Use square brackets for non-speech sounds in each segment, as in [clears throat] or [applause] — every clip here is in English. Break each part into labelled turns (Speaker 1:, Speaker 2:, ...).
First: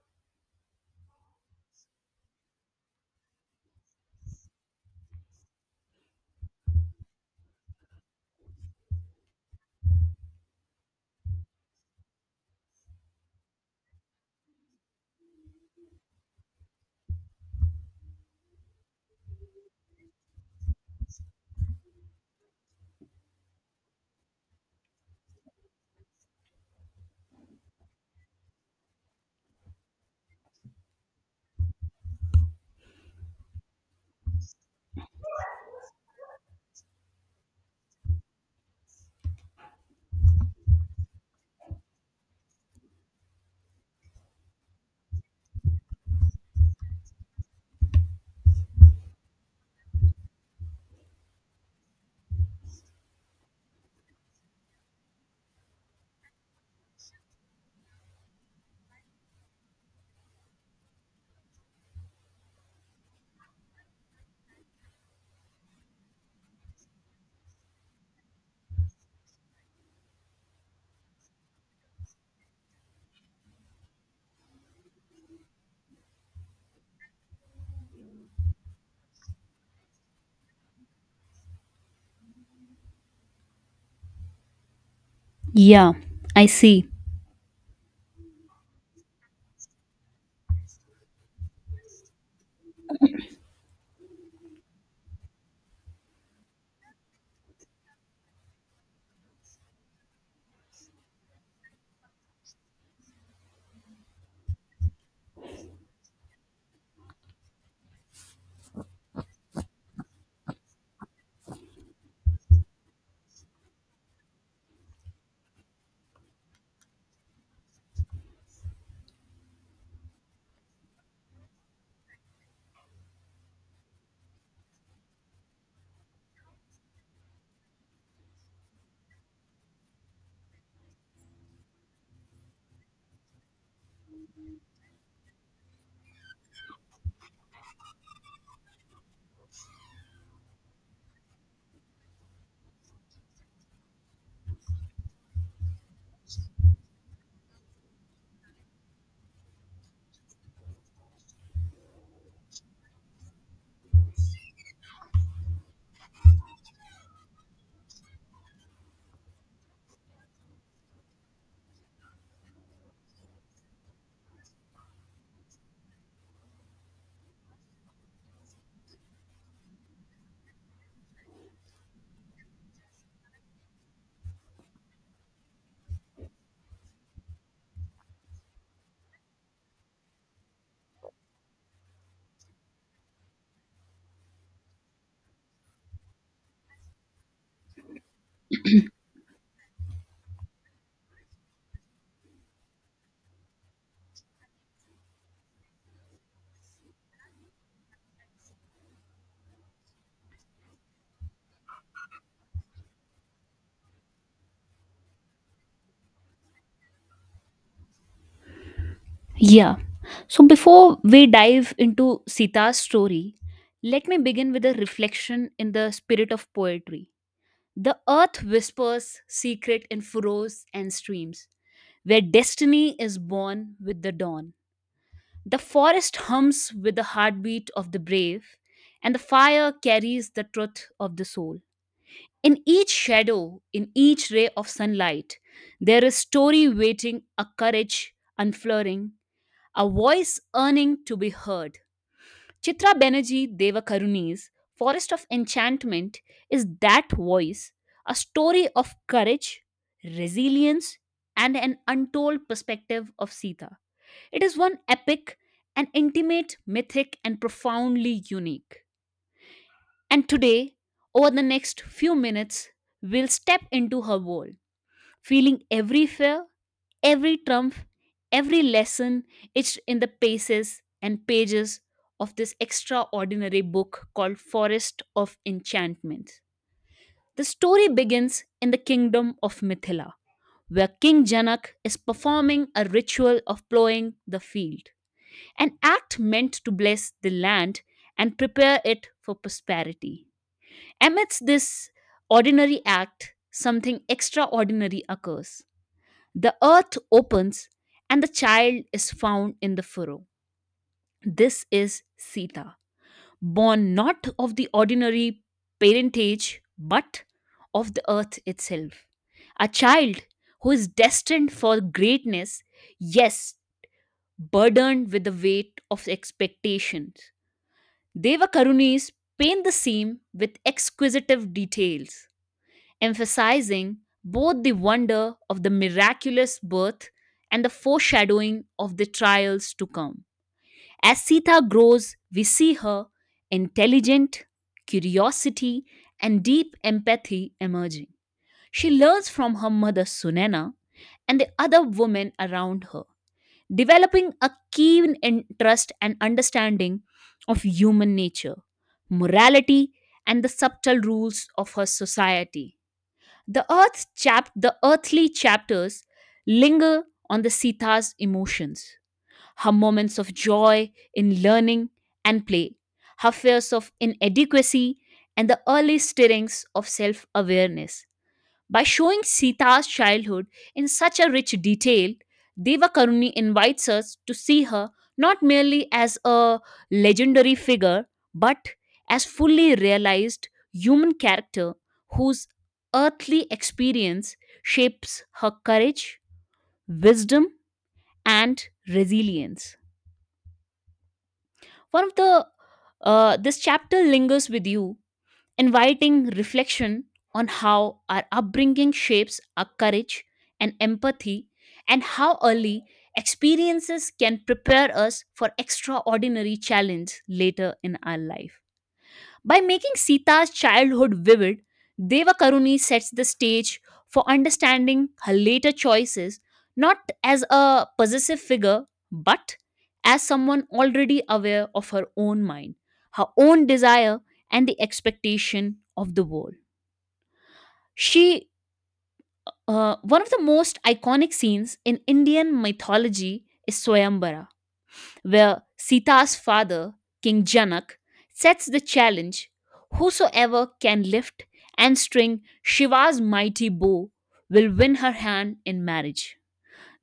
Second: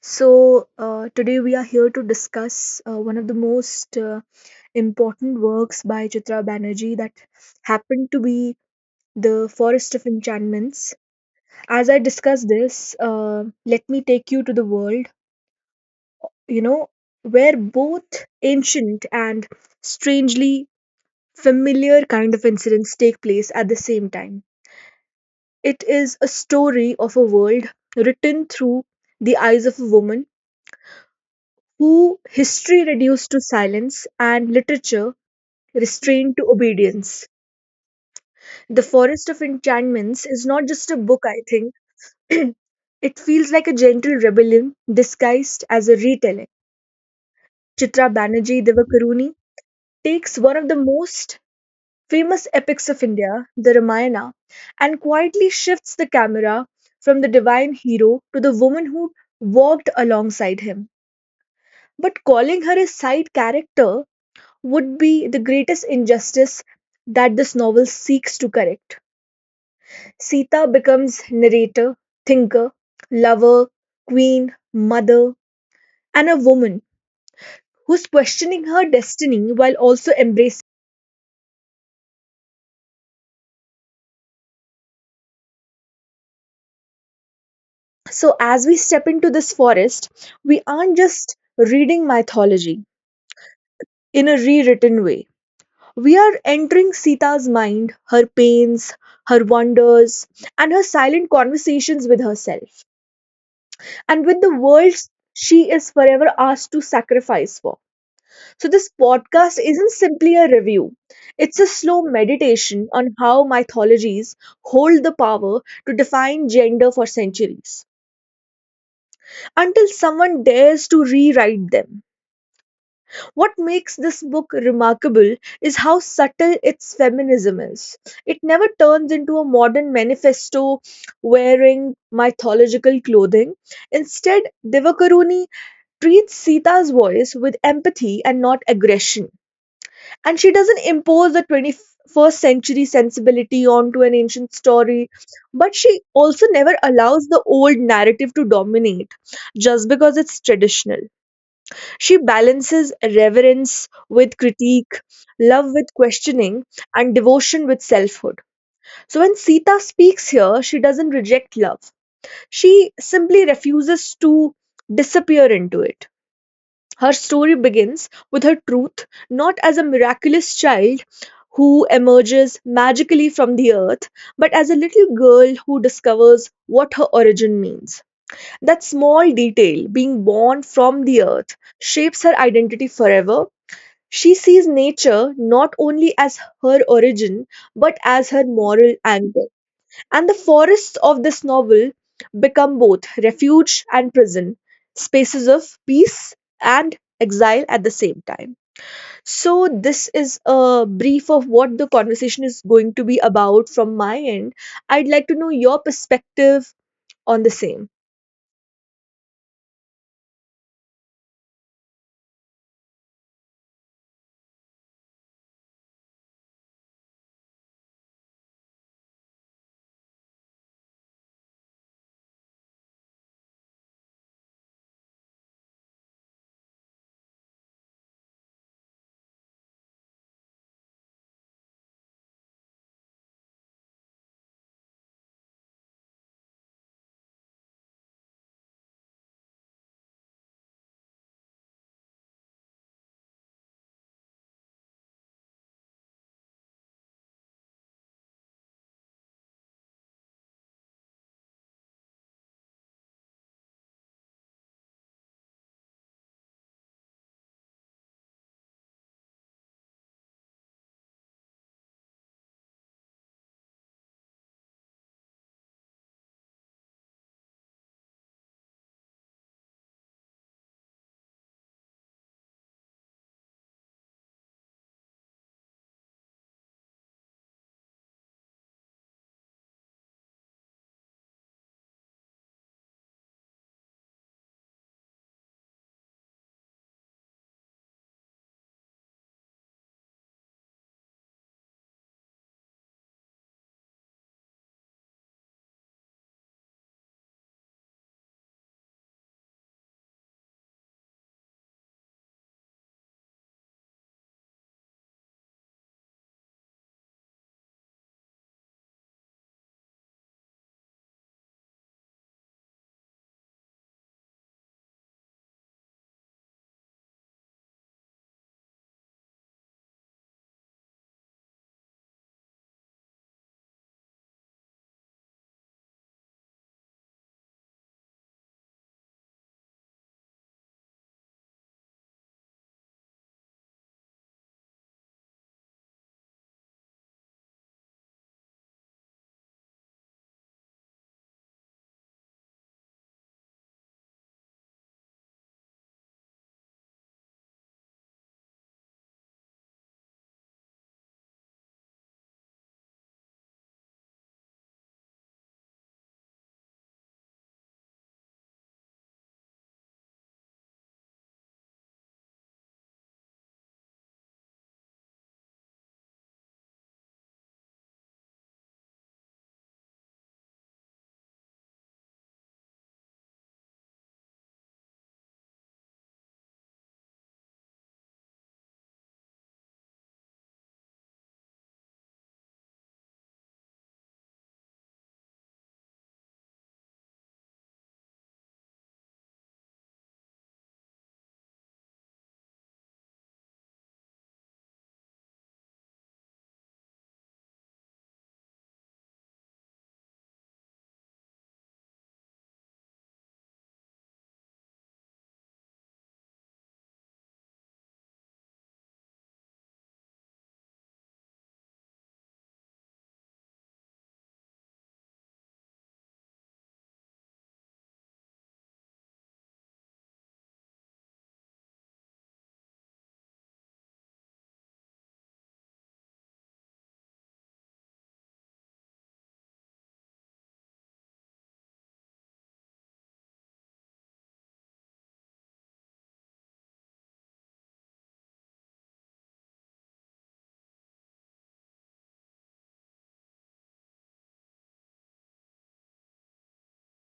Speaker 1: So, today we are here to discuss one of the most important works by Chitra Banerjee that happened to be The Forest of Enchantments. As I discuss this, let me take you to the world, you know, where both ancient and strangely familiar kind of incidents take place at the same time. It is a story of a world written through the eyes of a woman who history reduced to silence and literature restrained to obedience. The Forest of Enchantments is not just a book, I think. [clears throat] It feels like a gentle rebellion disguised as a retelling. Chitra Banerjee Devakaruni takes one of the most famous epics of India, the Ramayana, and quietly shifts the camera from the divine hero to the woman who walked alongside him. But calling her a side character would be the greatest injustice that this novel seeks to correct. Sita becomes narrator, thinker, lover, queen, mother, and a woman who's questioning her destiny while also embracing.
Speaker 2: Yeah, I see.
Speaker 1: So, as we step into this forest, we aren't just reading mythology in a rewritten way. We are entering Sita's mind, her pains, her wonders, and her silent conversations with herself and with the world she is forever asked to sacrifice for. So, this podcast isn't simply a review, it's a slow meditation on how mythologies hold the power to define gender for centuries until someone dares to rewrite them. What makes this book remarkable is how subtle its feminism is. It never turns into a modern manifesto wearing mythological clothing. Instead, Divakaruni treats Sita's voice with empathy and not aggression. And she doesn't impose a 21st century sensibility onto an ancient story, but she also never allows the old narrative to dominate just because it's traditional. She balances reverence with critique, love with questioning, and devotion with selfhood. So when Sita speaks here, she doesn't reject love, she simply refuses to disappear into it. Her story begins with her truth, not as a miraculous child who emerges magically from the earth, but as a little girl who discovers what her origin means. That small detail, being born from the earth, shapes her identity forever. She sees nature not only as her origin, but as her moral anchor. And the forests of this novel become both refuge and prison, spaces of peace and exile at the same time. So, this is a brief of what the conversation is going to be about from my end. I'd like to know your perspective on the same.
Speaker 2: Yeah. So before we dive into Sita's story, let me begin with a reflection in the spirit of poetry. The earth whispers secret in furrows and streams, where destiny is born with the dawn. The forest hums with the heartbeat of the brave, and the fire carries the truth of the soul. In each shadow, in each ray of sunlight, there is story waiting, a courage unflaring a voice yearning to be heard. Chitra Banerjee Devakaruni's Forest of Enchantment is that voice, a story of courage, resilience, and an untold perspective of Sita. It is one epic an intimate, mythic, and profoundly unique. And today, over the next few minutes, we'll step into her world feeling every fear, every trump, every lesson etched in the paces and pages of this extraordinary book called Forest of Enchantment. The story begins in the kingdom of Mithila, where King Janak is performing a ritual of plowing the field, an act meant to bless the land and prepare it for prosperity. Amidst this ordinary act, something extraordinary occurs. The earth opens and the child is found in the furrow. This is Sita, born not of the ordinary parentage but of the earth itself. A child who is destined for greatness, yes, burdened with the weight of expectations. Deva Karunis paint the scene with exquisite details emphasizing both the wonder of the miraculous birth and the foreshadowing of the trials to come. As Sita grows, we see her intelligent, curiosity, and deep empathy emerging. She learns from her mother Sunena and the other women around her, developing a keen interest and understanding of human nature, morality, and the subtle rules of her society. The earth's chap the earthly chapters linger on the Sita's emotions, her moments of joy in learning and play, her fears of inadequacy, and the early stirrings of self-awareness. By showing Sita's childhood in such a rich detail, Devakaruni invites us to see her not merely as a legendary figure, but as fully realized human character whose earthly experience shapes her courage, wisdom, and resilience. One of the this chapter lingers with you inviting reflection on how our upbringing shapes our courage and empathy, and how early experiences can prepare us for extraordinary challenge later in our life. By making Sita's childhood vivid, Devakaruni sets the stage for understanding her later choices not as a possessive figure but as someone already aware of her own mind, her own desire, and the expectation of the world. She, one of the most iconic scenes in Indian mythology is Swayambara, where Sita's father, King Janak, sets the challenge whosoever can lift and string Shiva's mighty bow will win her hand in marriage.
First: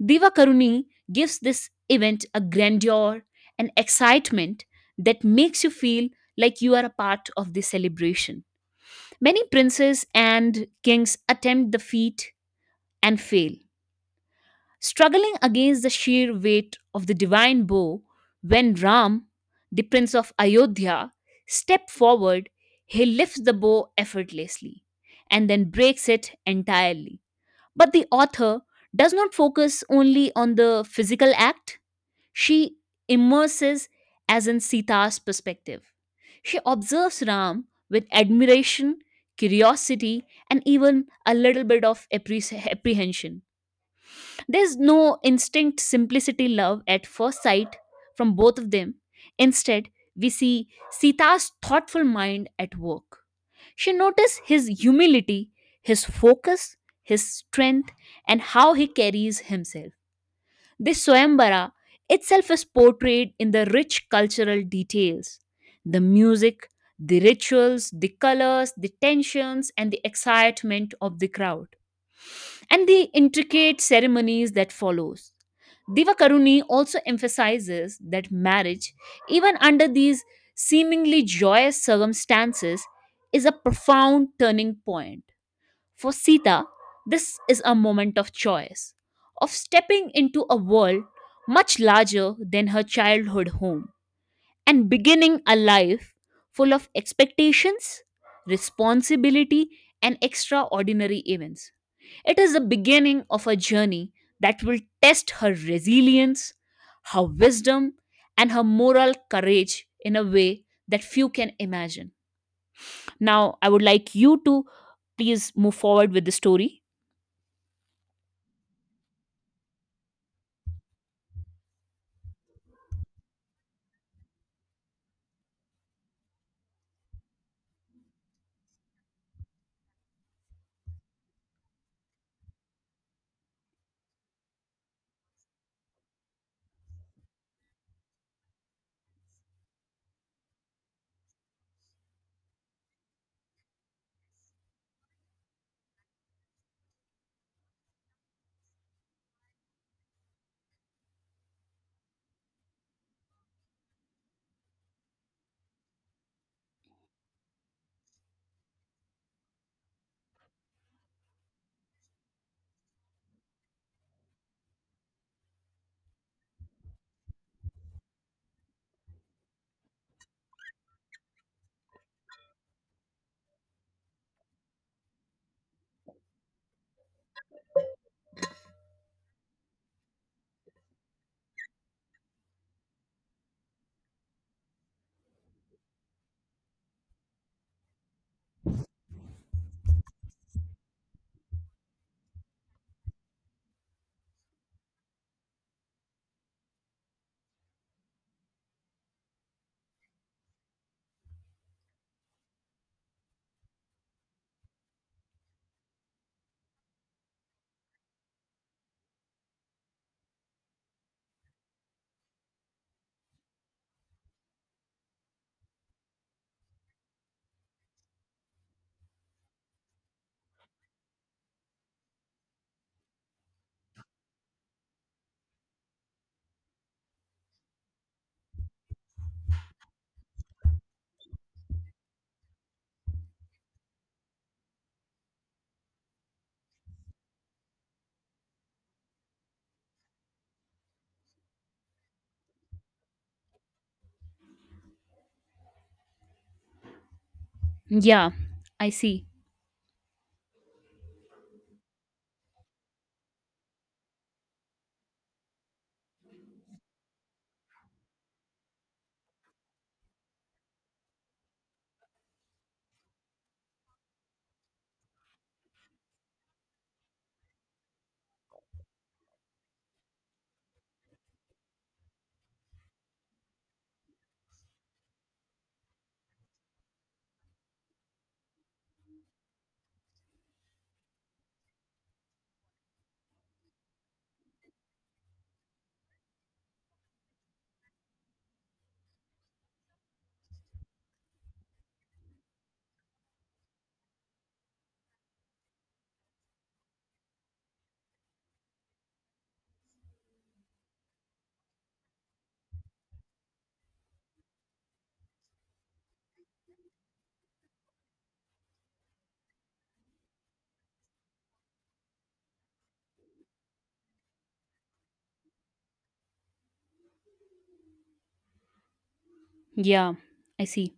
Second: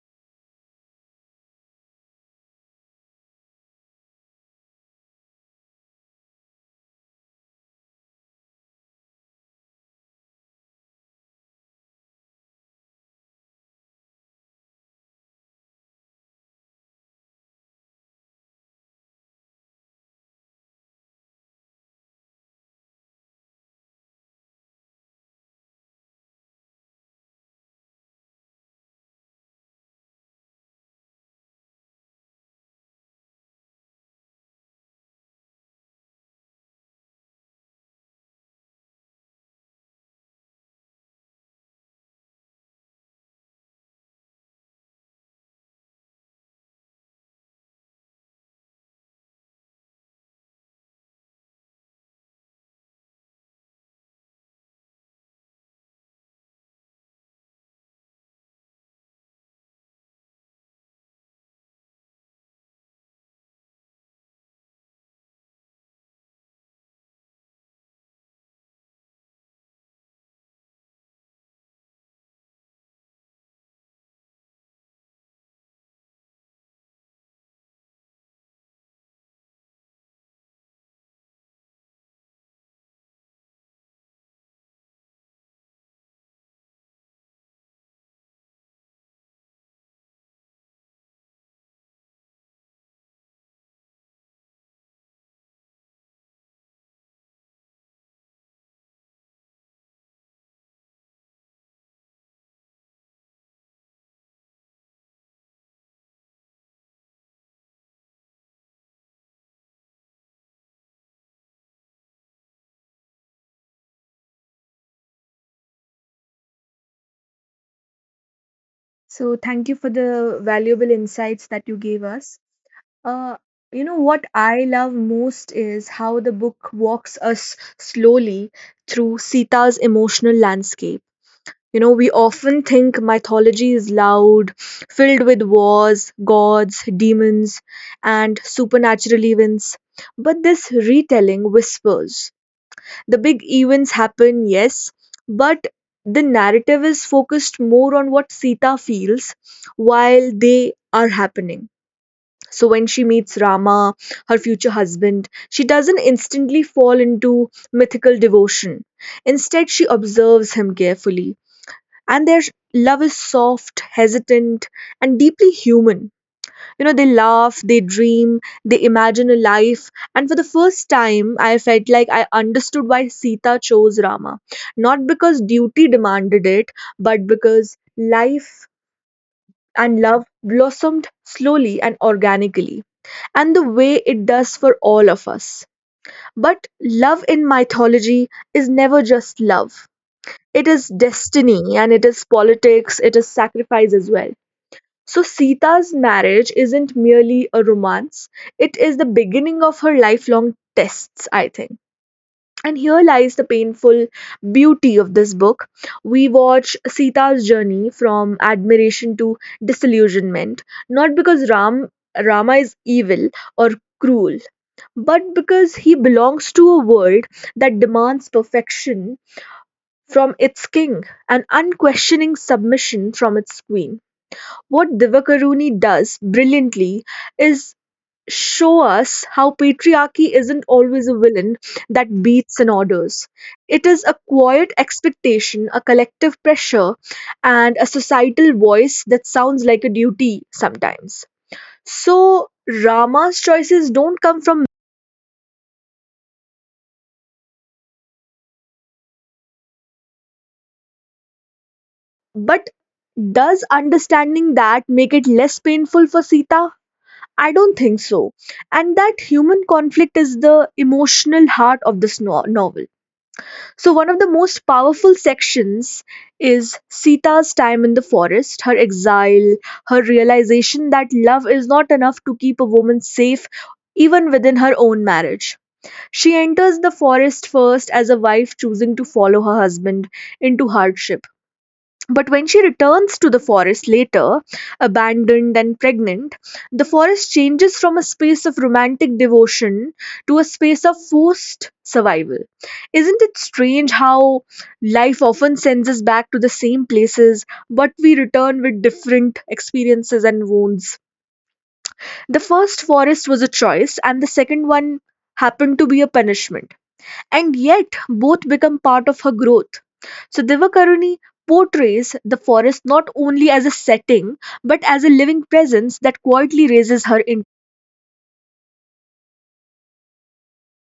Speaker 2: Divakaruni gives this event a grandeur and excitement that makes you feel like you are a part of the celebration. Many princes and kings attempt the feat and fail, struggling against the sheer weight of the divine bow when Ram, the prince of Ayodhya, steps forward, he lifts the bow effortlessly and then breaks it entirely. But the author does not focus only on the physical act, she immerses as in Sita's perspective. She observes Ram with admiration, curiosity, and even a little bit of apprehension there's no instinct simplicity love at first sight from both of them. Instead, we see Sita's thoughtful mind at work. She noticed his humility, his focus, his strength, and how he carries himself. This Swayambara itself is portrayed in the rich cultural details the music, the rituals, the colors, the tensions, and the excitement of the crowd and the intricate ceremonies that follows. Divakaruni also emphasizes that marriage, even under these seemingly joyous circumstances, is a profound turning point. For Sita, this is a moment of choice, of stepping into a world much larger than her childhood home and beginning a life full of expectations, responsibility, and extraordinary events. It is the beginning of a journey that will test her resilience, her wisdom, and her moral courage in a way that few can imagine. Now, I would like you to please move forward with the story.
Speaker 1: So, thank you for the valuable insights that you gave us. Uh, you know, what I love most is how the book walks us slowly through Sita's emotional landscape. You know, we often think mythology is loud, filled with wars, gods, demons, and supernatural events. But this retelling whispers. The big events happen, yes, but the narrative is focused more on what Sita feels while they are happening. So, when she meets Rama, her future husband, she doesn't instantly fall into mythical devotion. Instead, she observes him carefully and their love is soft, hesitant, and deeply human. You know, they laugh, they dream, they imagine a life. And for the first time, I felt like I understood why Sita chose Rama. Not because duty demanded it, but because life and love blossomed slowly and organically, and the way it does for all of us. But love in mythology is never just love. It is destiny and it is politics, it is sacrifice as well. So, Sita's marriage isn't merely a romance, it is the beginning of her lifelong tests, I think. And here lies the painful beauty of this book. We watch Sita's journey from admiration to disillusionment, not because Rama is evil or cruel, but because he belongs to a world that demands perfection from its king and unquestioning submission from its queen. What Divakaruni does brilliantly is show us how patriarchy isn't always a villain that beats and orders. It is a quiet expectation, a collective pressure, and a societal voice that sounds like a duty sometimes. So, Rama's choices don't come from,
Speaker 2: Yeah, I see.
Speaker 1: but does understanding that make it less painful for Sita? I don't think so. And that human conflict is the emotional heart of this novel. So one of the most powerful sections is Sita's time in the forest, her exile, her realization that love is not enough to keep a woman safe even within her own marriage. She enters the forest first as a wife choosing to follow her husband into hardship, but when she returns to the forest later, abandoned and pregnant, the forest changes from a space of romantic devotion to a space of forced survival. Isn't it strange how life often sends us back to the same places, but we return with different experiences and wounds? The first forest was a choice, and the second one happened to be a punishment, and yet both become part of her growth. So Divakaruni portrays the forest not only as a setting but as a living presence that quietly raises her in
Speaker 2: Yeah, I see.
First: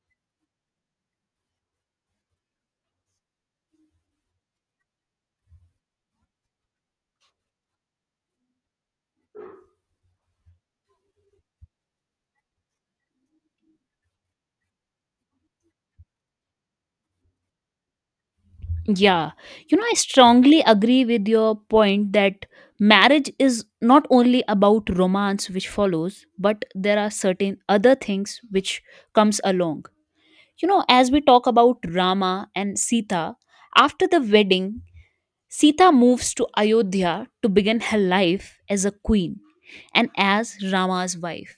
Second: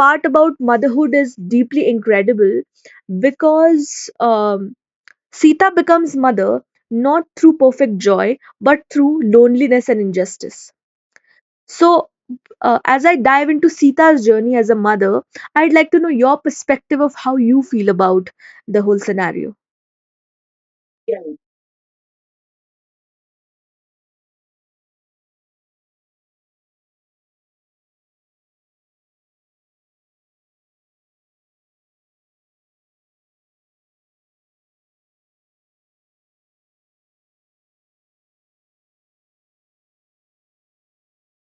Speaker 1: part about motherhood is deeply incredible because Sita becomes mother not through perfect joy but through loneliness and injustice. So as I dive into Sita's journey as a mother, I'd like to know your perspective of how you feel about the whole
Speaker 2: Yeah.
Speaker 1: scenario.
Speaker 2: You know, I strongly agree with your point that marriage is not only about romance which follows, but there are certain other things which comes along. You know, as we talk about Rama and Sita, after the wedding, Sita moves to Ayodhya to begin her life as a queen and as Rama's wife.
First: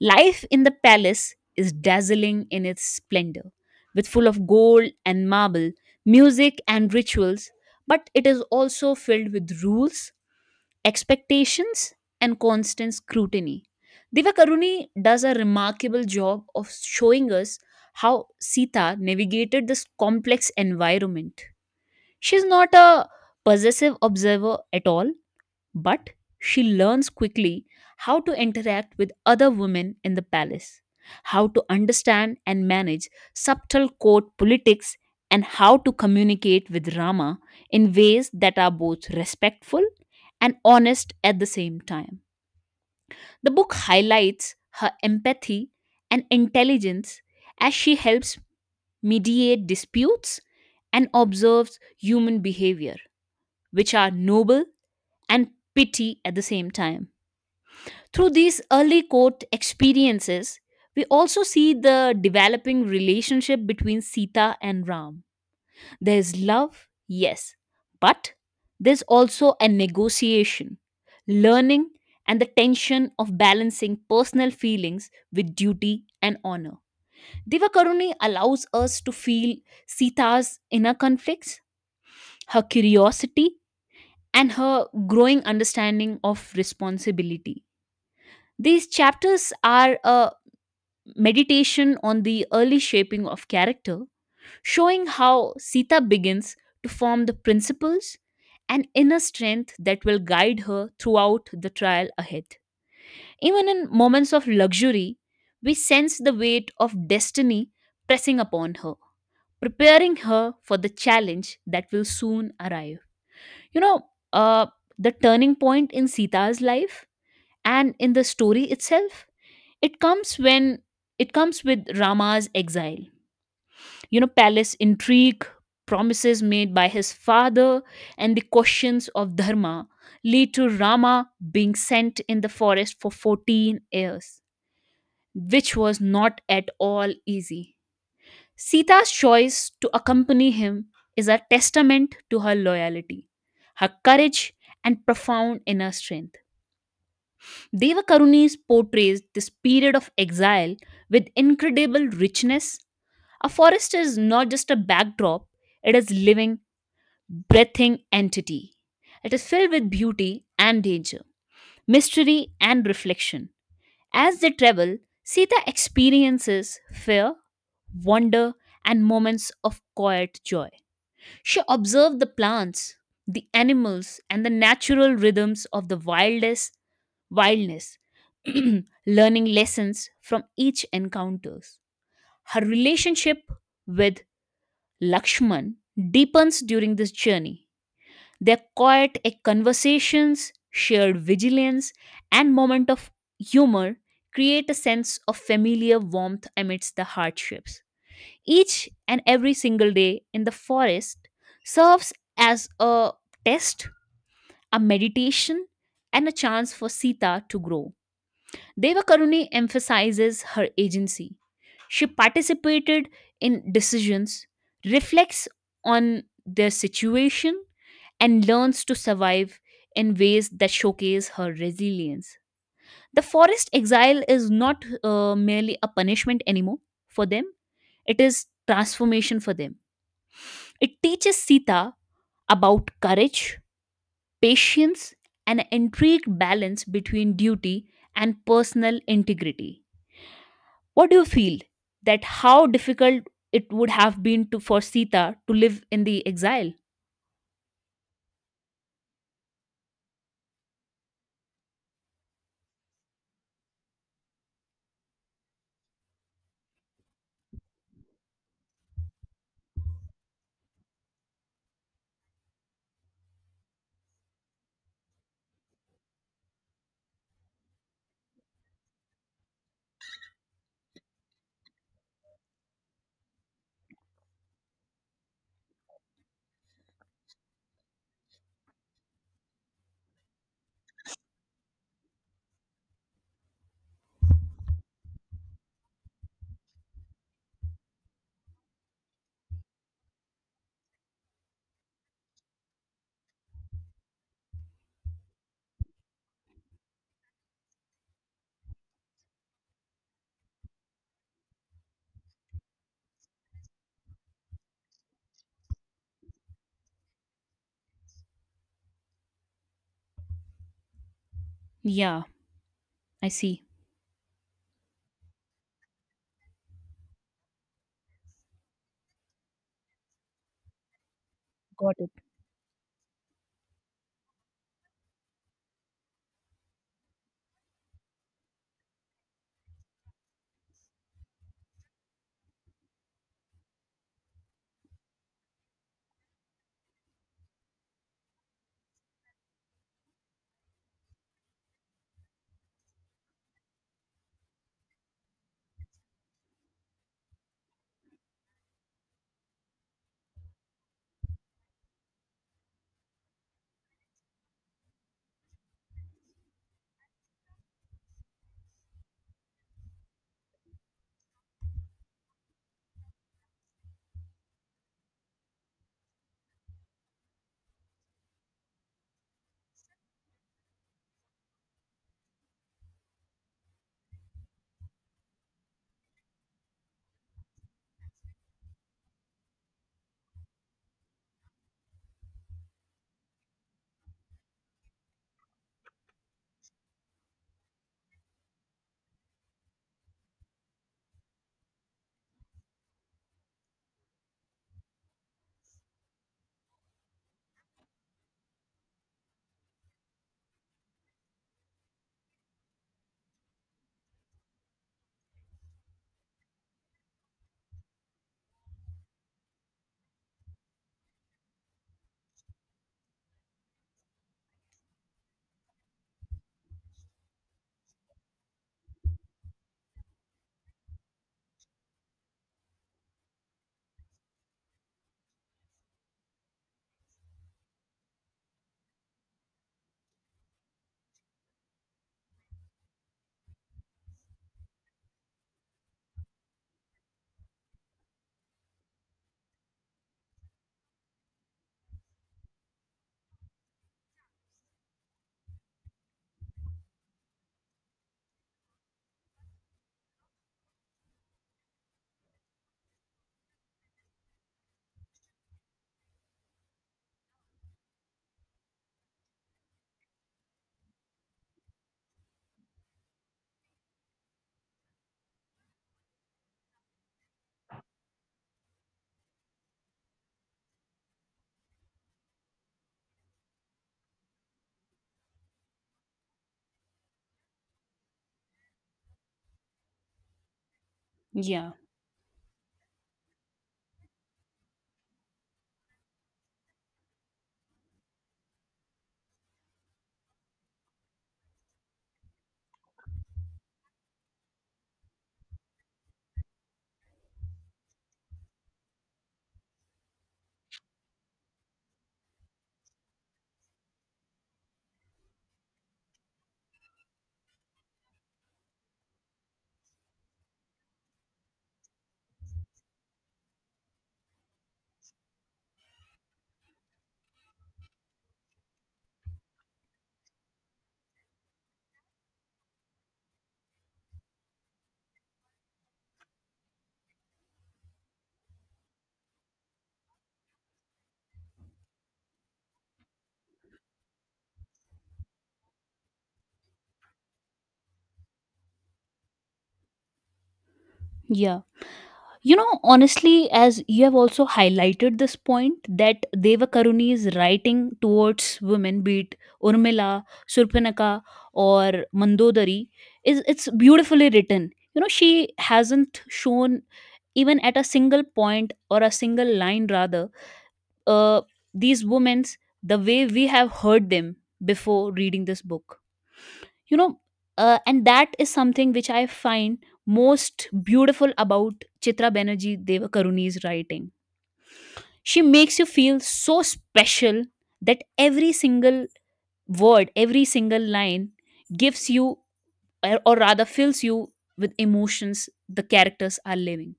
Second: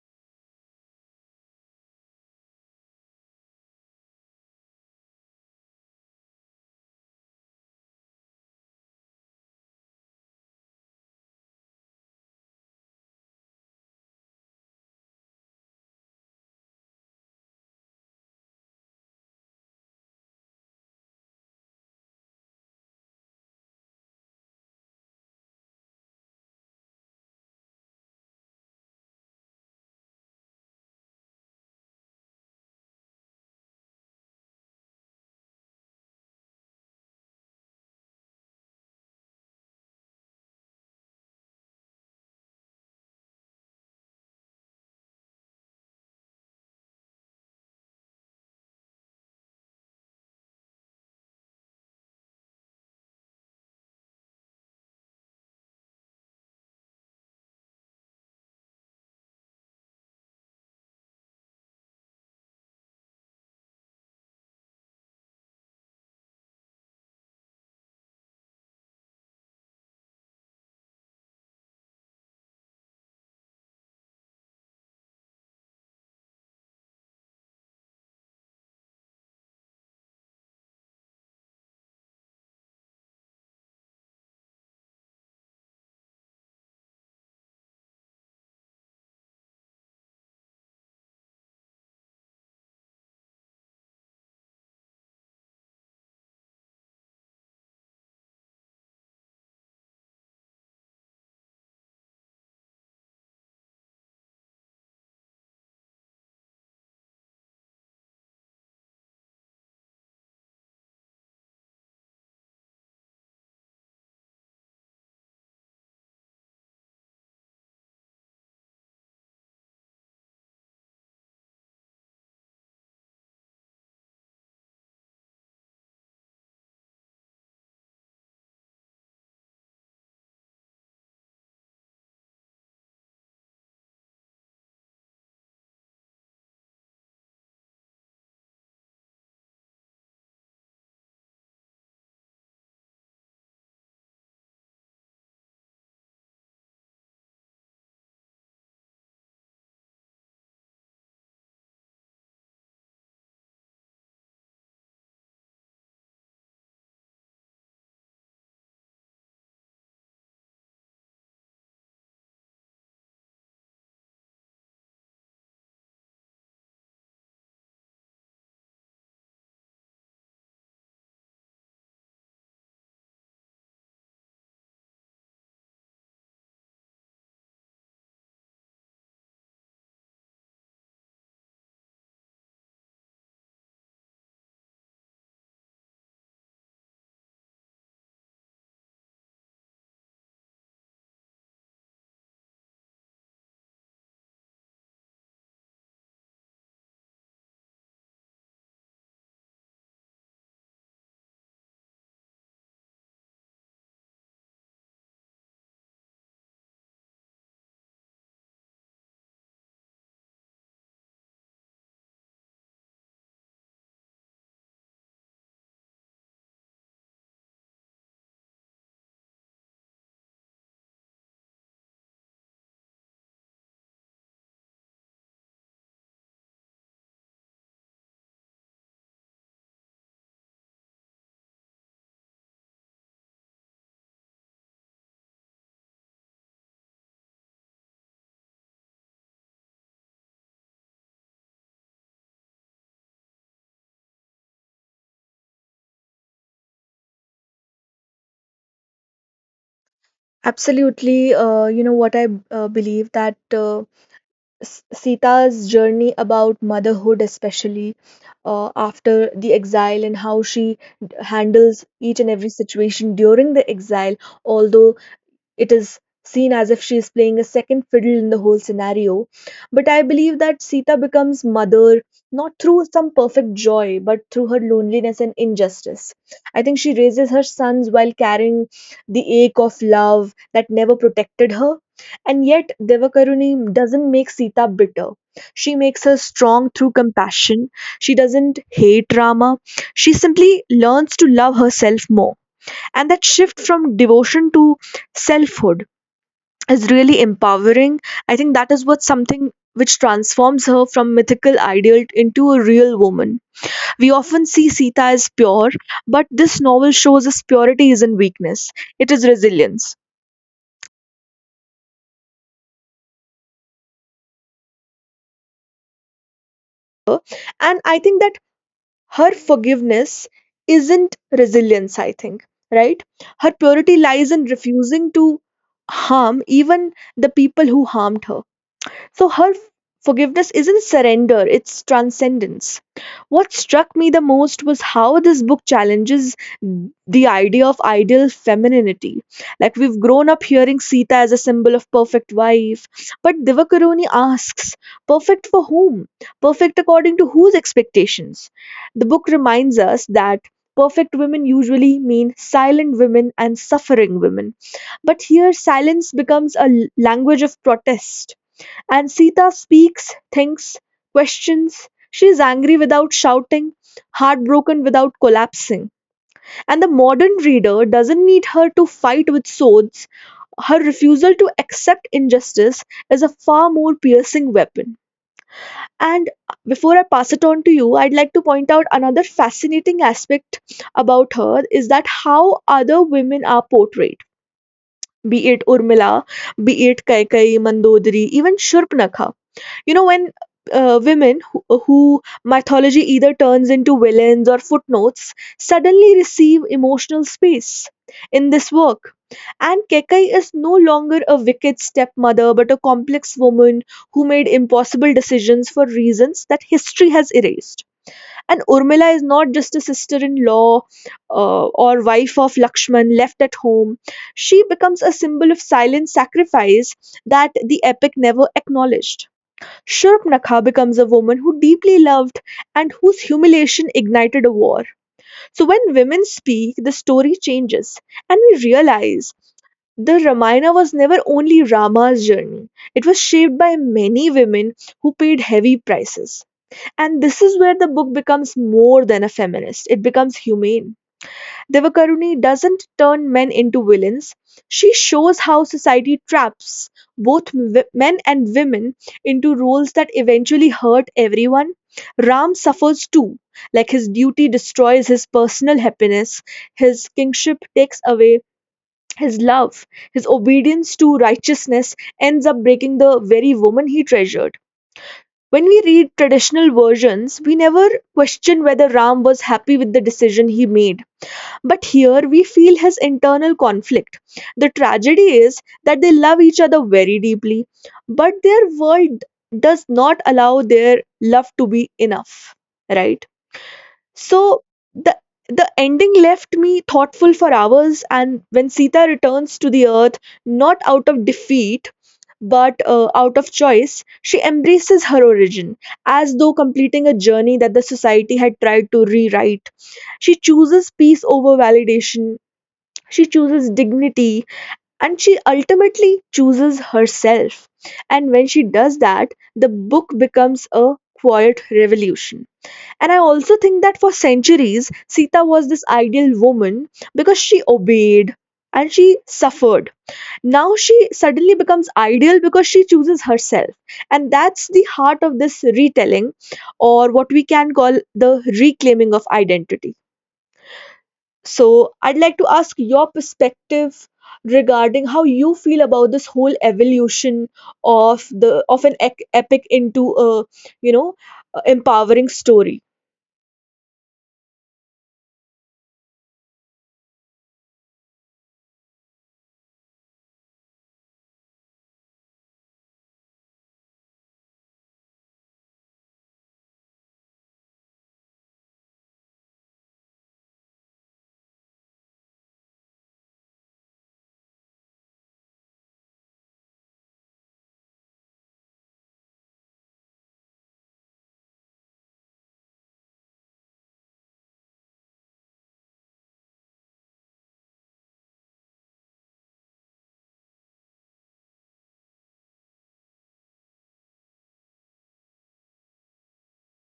Speaker 2: Life in the palace is dazzling in its splendor, with full of gold and marble, music and rituals, but it is also filled with rules, expectations, and constant scrutiny. Divakaruni does a remarkable job of showing us how Sita navigated this complex environment. She's not a possessive observer at all. But she learns quickly how to interact with other women in the palace, how to understand and manage subtle court politics, and how to communicate with Rama in ways that are both respectful and honest at the same time. The book highlights her empathy and intelligence as she helps mediate disputes and observes human behavior, which are noble and pity at the same time. Through these early court experiences, we also see the developing relationship between Sita and Ram. There's love, yes, but there's also a negotiation, learning, and the tension of balancing personal feelings with duty and honor. Divakaruni allows us to feel Sita's inner conflicts, her curiosity, and her growing understanding of responsibility. These chapters are a meditation on the early shaping of character, showing how Sita begins to form the principles and inner strength that will guide her throughout the trial ahead. Even in moments of luxury, we sense the weight of destiny pressing upon her, preparing her for the challenge that will soon arrive. You know, uh, the turning point in Sita's life and in the story itself, it comes when it comes with Rama's exile. You know, palace intrigue, promises made by his father, and the questions of dharma lead to rama being sent in the forest for 14 years, which was not at all easy. Sita's choice to accompany him is a testament to her loyalty, her courage, and profound inner strength. Devakaruni portrays this period of exile with incredible richness. A forest is not just a backdrop, it is living, breathing entity. It is filled with beauty and danger, mystery and reflection. As they travel, Sita experiences fear, wonder, and moments of quiet joy. She observed the plants, the animals, and the natural rhythms of the wildest wildness, [clears throat] learning lessons from each encounters. Her relationship with Lakshman deepens during this journey. Their quiet conversations, shared vigilance, and moment of humor create a sense of familiar warmth amidst the hardships. Each and every single day in the forest serves as a test, a meditation, and a chance for Sita to grow. Devakaruni emphasizes her agency. She participated in decisions, reflects on their situation, and learns to survive in ways that showcase her resilience. The forest exile is not merely a punishment anymore for them, it is transformation for them. It teaches Sita about courage, patience, and an intrigued balance between duty and personal integrity. What do you feel that how difficult it would have been to for Sita to live in the exile?
Speaker 1: Absolutely, you know what I believe that Sita's journey about motherhood, especially after the exile, and how she handles each and every situation during the exile, although it is seen as if she is playing a second fiddle in the whole scenario. But I believe that Sita becomes mother not through some perfect joy, but through her loneliness and injustice. I think she raises her sons while carrying the ache of love that never protected her. And yet, Devakaruni doesn't make Sita bitter. She makes her strong through compassion. She doesn't hate Rama. She simply learns to love herself more. And that shift from devotion to selfhood is really empowering. I think that is what something which transforms her from mythical ideal into a real woman. We often see Sita as pure, but this novel shows us purity isn't weakness, it is resilience.
Speaker 2: Yeah, I see.
Speaker 1: And I think that her forgiveness isn't
Speaker 2: Got
Speaker 1: resilience, I
Speaker 2: it.
Speaker 1: think, right? Her purity lies in refusing to harm even the people who harmed her. So her forgiveness isn't surrender, it's transcendence. What struck me the most was how this book challenges the idea of ideal femininity. Like we've grown up hearing Sita as a symbol of perfect wife, but Divakaruni asks, perfect for whom? Perfect according to whose expectations? The book reminds us that perfect women usually mean silent women and suffering women. But here, silence becomes a language of protest. And Sita speaks, thinks, questions. She is angry without shouting, heartbroken without collapsing. And the modern reader doesn't need her to fight with swords. Her refusal to accept injustice is a far more piercing weapon. And before I pass it on to you, I'd like to point out another fascinating aspect about her is that how other women are portrayed, be it Urmila, be it Kaikai, Mandodari, even Shurpanakha. You know, when women who mythology either turns into villains or footnotes suddenly receive emotional space in this work, and Kekai is no longer a wicked stepmother but a complex woman who made impossible decisions for reasons that history has erased, and Urmila is not just a sister-in-law or wife of Lakshman left at home. She becomes a symbol of silent sacrifice that the epic never acknowledged. Shurpanakha becomes a woman who deeply loved and whose humiliation ignited a war. So when women speak, the story changes, and we realize the Ramayana was never only Rama's journey. It was shaped by many women who paid heavy prices. And this is where the book becomes more than a feminist, it becomes humane. Devakaruni doesn't turn men into villains. She shows how society traps both men and women into roles that eventually hurt everyone. Ram suffers too. Like his duty destroys his personal happiness, his kingship takes away his love, his obedience to righteousness ends up breaking the very woman he treasured. When we read traditional versions, we never question whether Ram was happy with the decision he made, but here we feel his internal conflict. The tragedy is that they love each other very deeply, but their world does not allow their love to
Speaker 2: Yeah.
Speaker 1: be enough, right? So the the ending left me thoughtful for hours, and when Sita returns to the earth, not out of defeat but out of choice, she embraces her origin as though completing a journey that the society had tried to rewrite. She chooses peace over validation, she chooses dignity, and she ultimately chooses herself. And when she does that, the book becomes a quiet revolution. And I also think that for centuries, Sita was this ideal woman because she obeyed and she suffered. Now she suddenly becomes ideal because she chooses herself. And that's the heart of this retelling, or what we can call the reclaiming of identity. So, I'd like to ask your perspective regarding how you feel about this whole evolution of the of an epic into a, you know, a
Speaker 2: Yeah.
Speaker 1: empowering
Speaker 2: You know,
Speaker 1: story.
Speaker 2: honestly, as you have also highlighted this point that Devakaruni's writing towards women, be it Urmila, Surpanaka, or Mandodari, is it's beautifully written. You know, she hasn't shown even at a single point or a single line rather uh, these women's the way we have heard them before reading this book you know and that is something which I find most beautiful about chitra banerjee devakaruni's writing. She makes you feel so special that every single word every single line gives you or rather fills you with emotions. The characters are living,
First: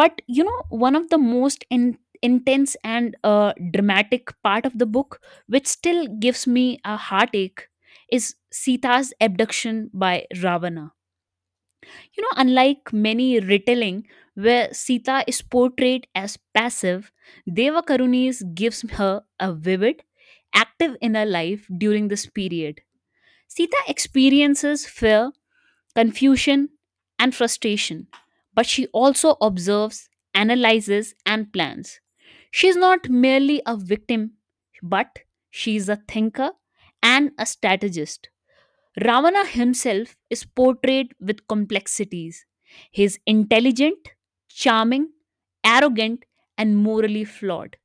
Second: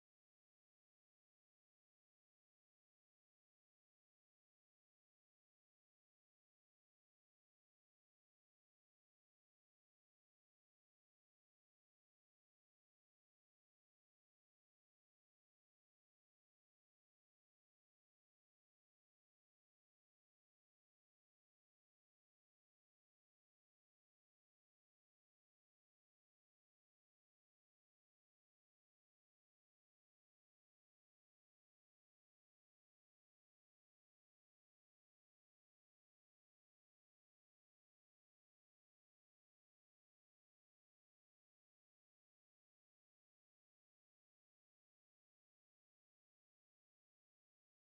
Speaker 2: but one of the most intense and dramatic part of the book which still gives me a heartache is sita's abduction by ravana. Unlike many retelling where sita is portrayed as passive, devakarunis gives her a vivid active inner life during this period. Sita experiences fear confusion, and frustration, but she also observes, analyzes, and plans. She is not merely a victim, but she is a thinker and a strategist. Ravana himself is portrayed with complexities. He is intelligent, charming, arrogant, and morally flawed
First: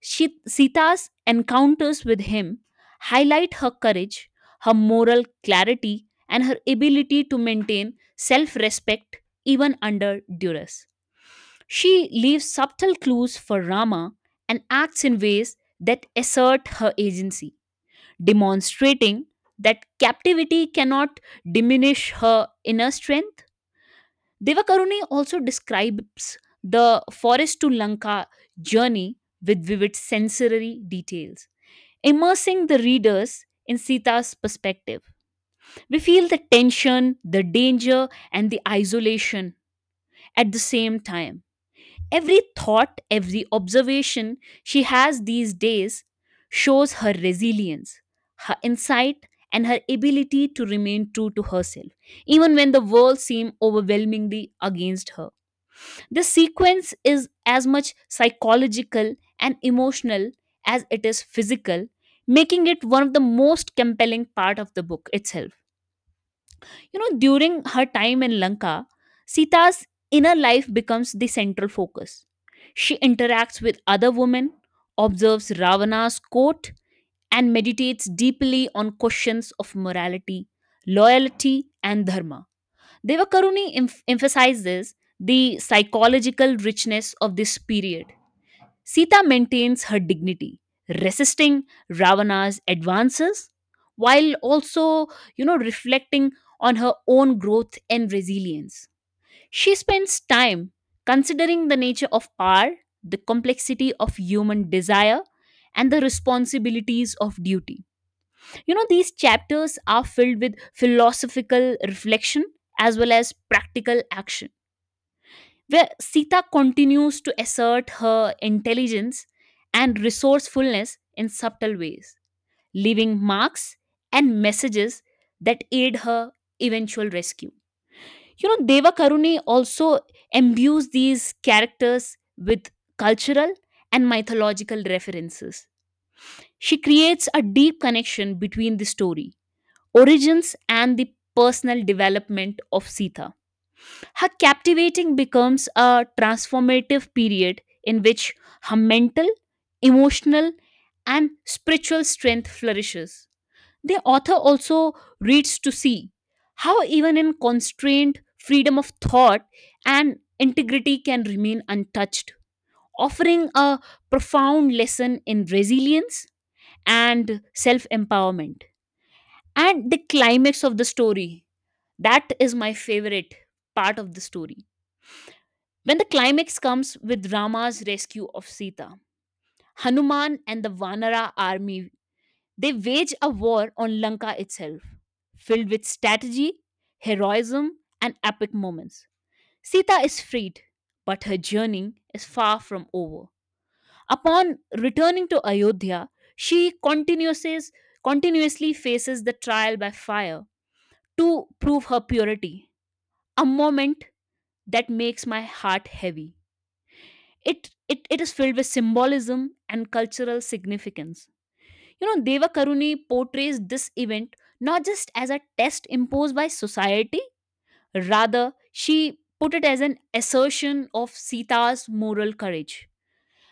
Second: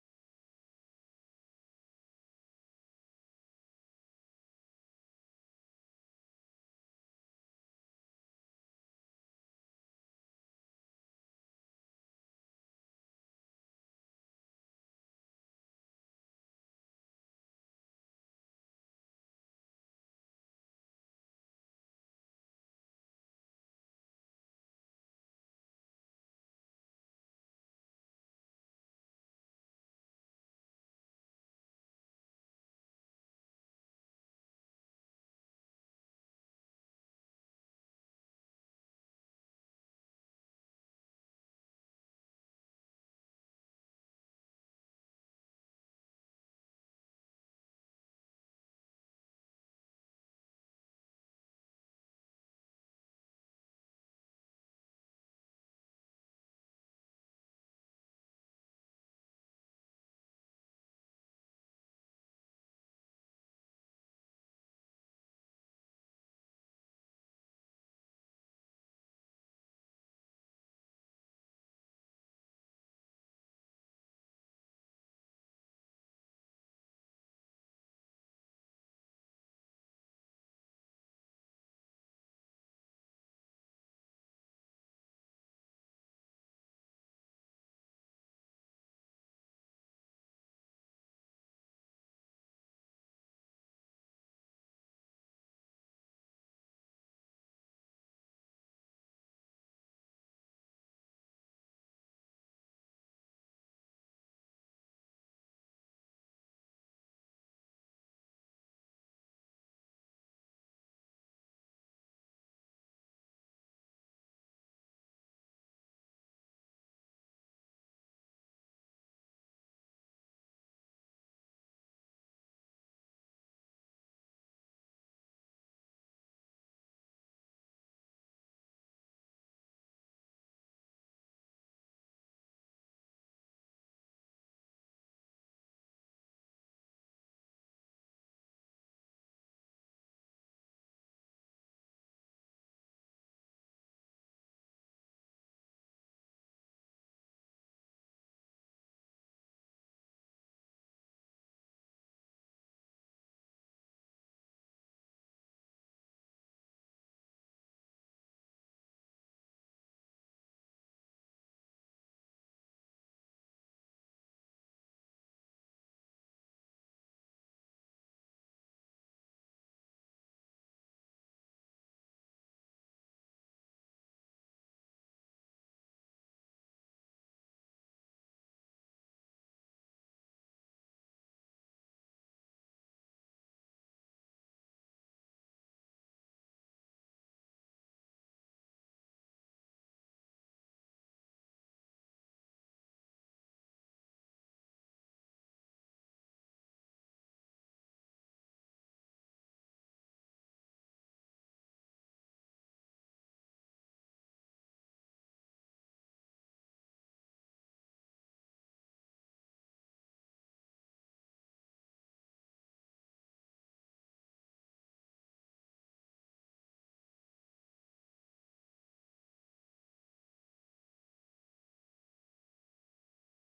Speaker 2: Sita's encounters with him highlight her courage, her moral clarity, and her ability to maintain self respect even under duress. She leaves subtle clues for Rama and acts in ways that assert her agency, demonstrating that captivity cannot diminish her inner strength. Devakaruni also describes the forest to Lanka journey with vivid sensory details immersing the readers in Sita's perspective. We feel the tension, the danger, and the isolation at the same time. Every thought, every observation she has these days shows her resilience, her insight, and her ability to remain true to herself, even when the world seems overwhelmingly against her. The sequence is as much psychological and emotional as it is physical, making it one of the most compelling part of the book itself. You know, during her time in Lanka, Sita's inner life becomes the central focus. She interacts with other women, observes Ravana's court, and meditates deeply on questions of morality, loyalty, and dharma. Emphasizes the psychological richness of this period. Sita maintains her dignity, resisting Ravana's advances while also, you know, reflecting on her own growth and resilience. She spends time considering the nature of power, the complexity of human desire, and the responsibilities of duty. You know, these chapters are filled with philosophical reflection as well as practical action, where Sita continues to assert her intelligence and resourcefulness in subtle ways, leaving marks and messages that aid her eventual rescue. You know, Deva Karuni also imbues these characters with cultural and mythological references. She creates a deep connection between the story origins and the personal development of Sita. Her captivating becomes a transformative period in which her mental, emotional, and spiritual strength flourishes. The author also reads to see how, even in constrained freedom of thought and integrity, can remain untouched, offering a profound lesson in resilience and self empowerment. And the climax of the story that is my favorite part of the story. When the climax comes with Rama's rescue of Sita, Hanuman and the Vanara army, they wage a war on Lanka itself, filled with strategy, heroism, and epic moments. Sita is freed, but her journey is far from over. Upon returning to Ayodhya, she continuously faces the trial by fire to prove her purity, a moment that makes my heart heavy. It is filled with symbolism and cultural significance. You know, Deva Karuni portrays this event not just as a test imposed by society, rather, she put it as an assertion of Sita's moral courage.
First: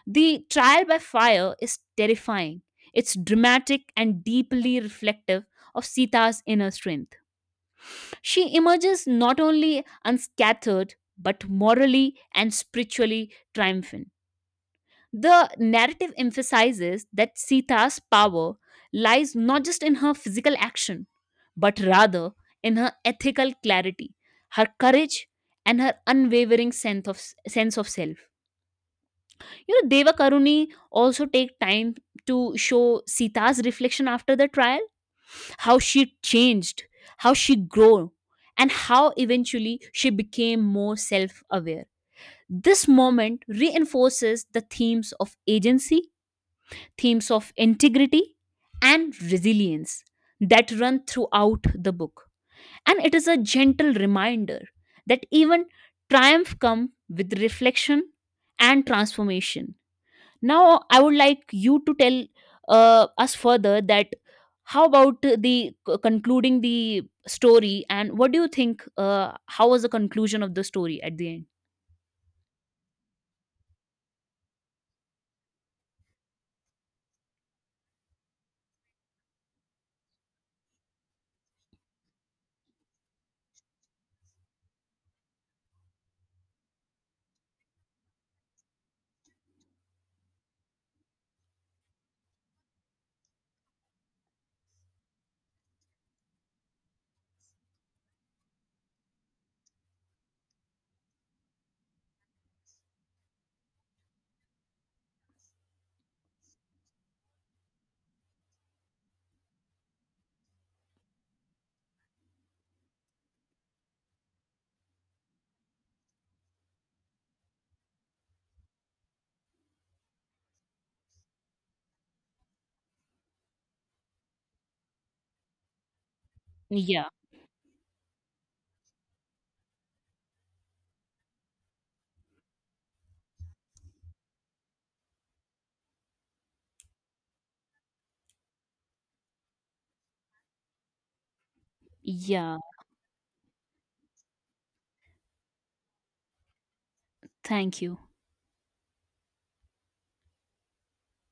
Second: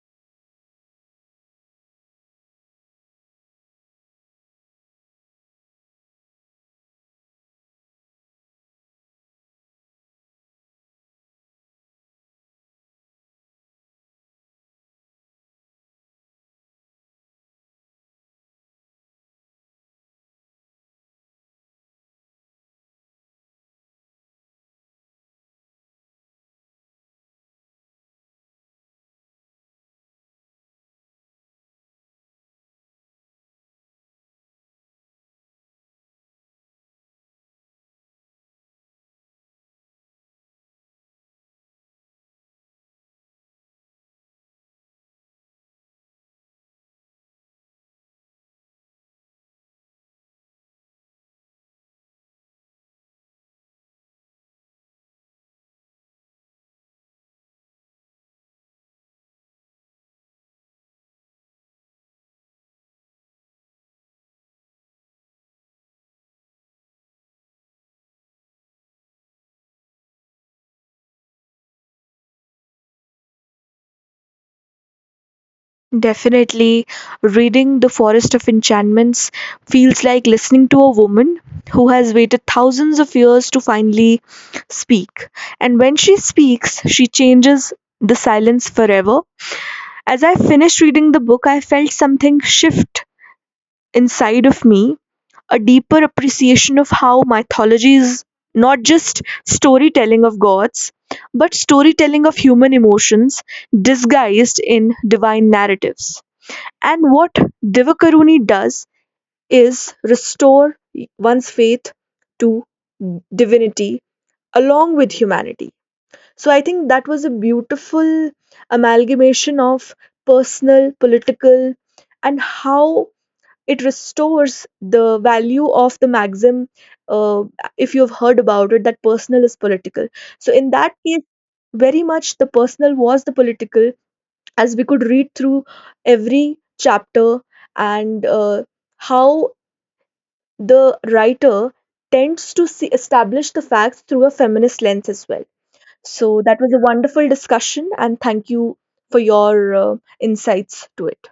Speaker 2: The trial by fire is terrifying, it's dramatic and deeply reflective of Sita's inner strength. She emerges not only unscattered, but morally and spiritually triumphant. The narrative emphasizes that Sita's power lies not just in her physical action, but rather in her ethical clarity, her courage, and her unwavering sense of self. You know, Deva Karuni also take time to show Sita's reflection after the trial how she changed, how she grew, and how eventually she became more self aware. This moment reinforces the themes of agency, themes of integrity, and resilience that run throughout the book. And it is a gentle reminder that even triumph comes with reflection and transformation. Now, I would like you to tell us further that how about the concluding the story and what do you think? How was the conclusion of the story at the end?
Speaker 1: Definitely, reading The Forest of Enchantments feels like listening to a woman who has waited thousands of years to finally speak. And when she speaks, she changes the silence forever. As I finished reading the book, I felt something shift inside of me, a deeper appreciation of how mythology is not just storytelling of gods, but storytelling of human emotions disguised in divine narratives. And what Divakaruni does is restore one's faith to divinity along with humanity. So I think that was a beautiful amalgamation of personal, political, and how it restores the value of the maxim,
Speaker 2: Yeah,
Speaker 1: uh, if you've heard about it, that personal is political. So in that case, very much the personal was the political as we could read through every chapter, and how the writer tends
Speaker 2: yeah.
Speaker 1: to see, establish the facts through a feminist lens as well. So that was a wonderful
Speaker 2: Thank
Speaker 1: discussion,
Speaker 2: you.
Speaker 1: and thank you for your insights to it.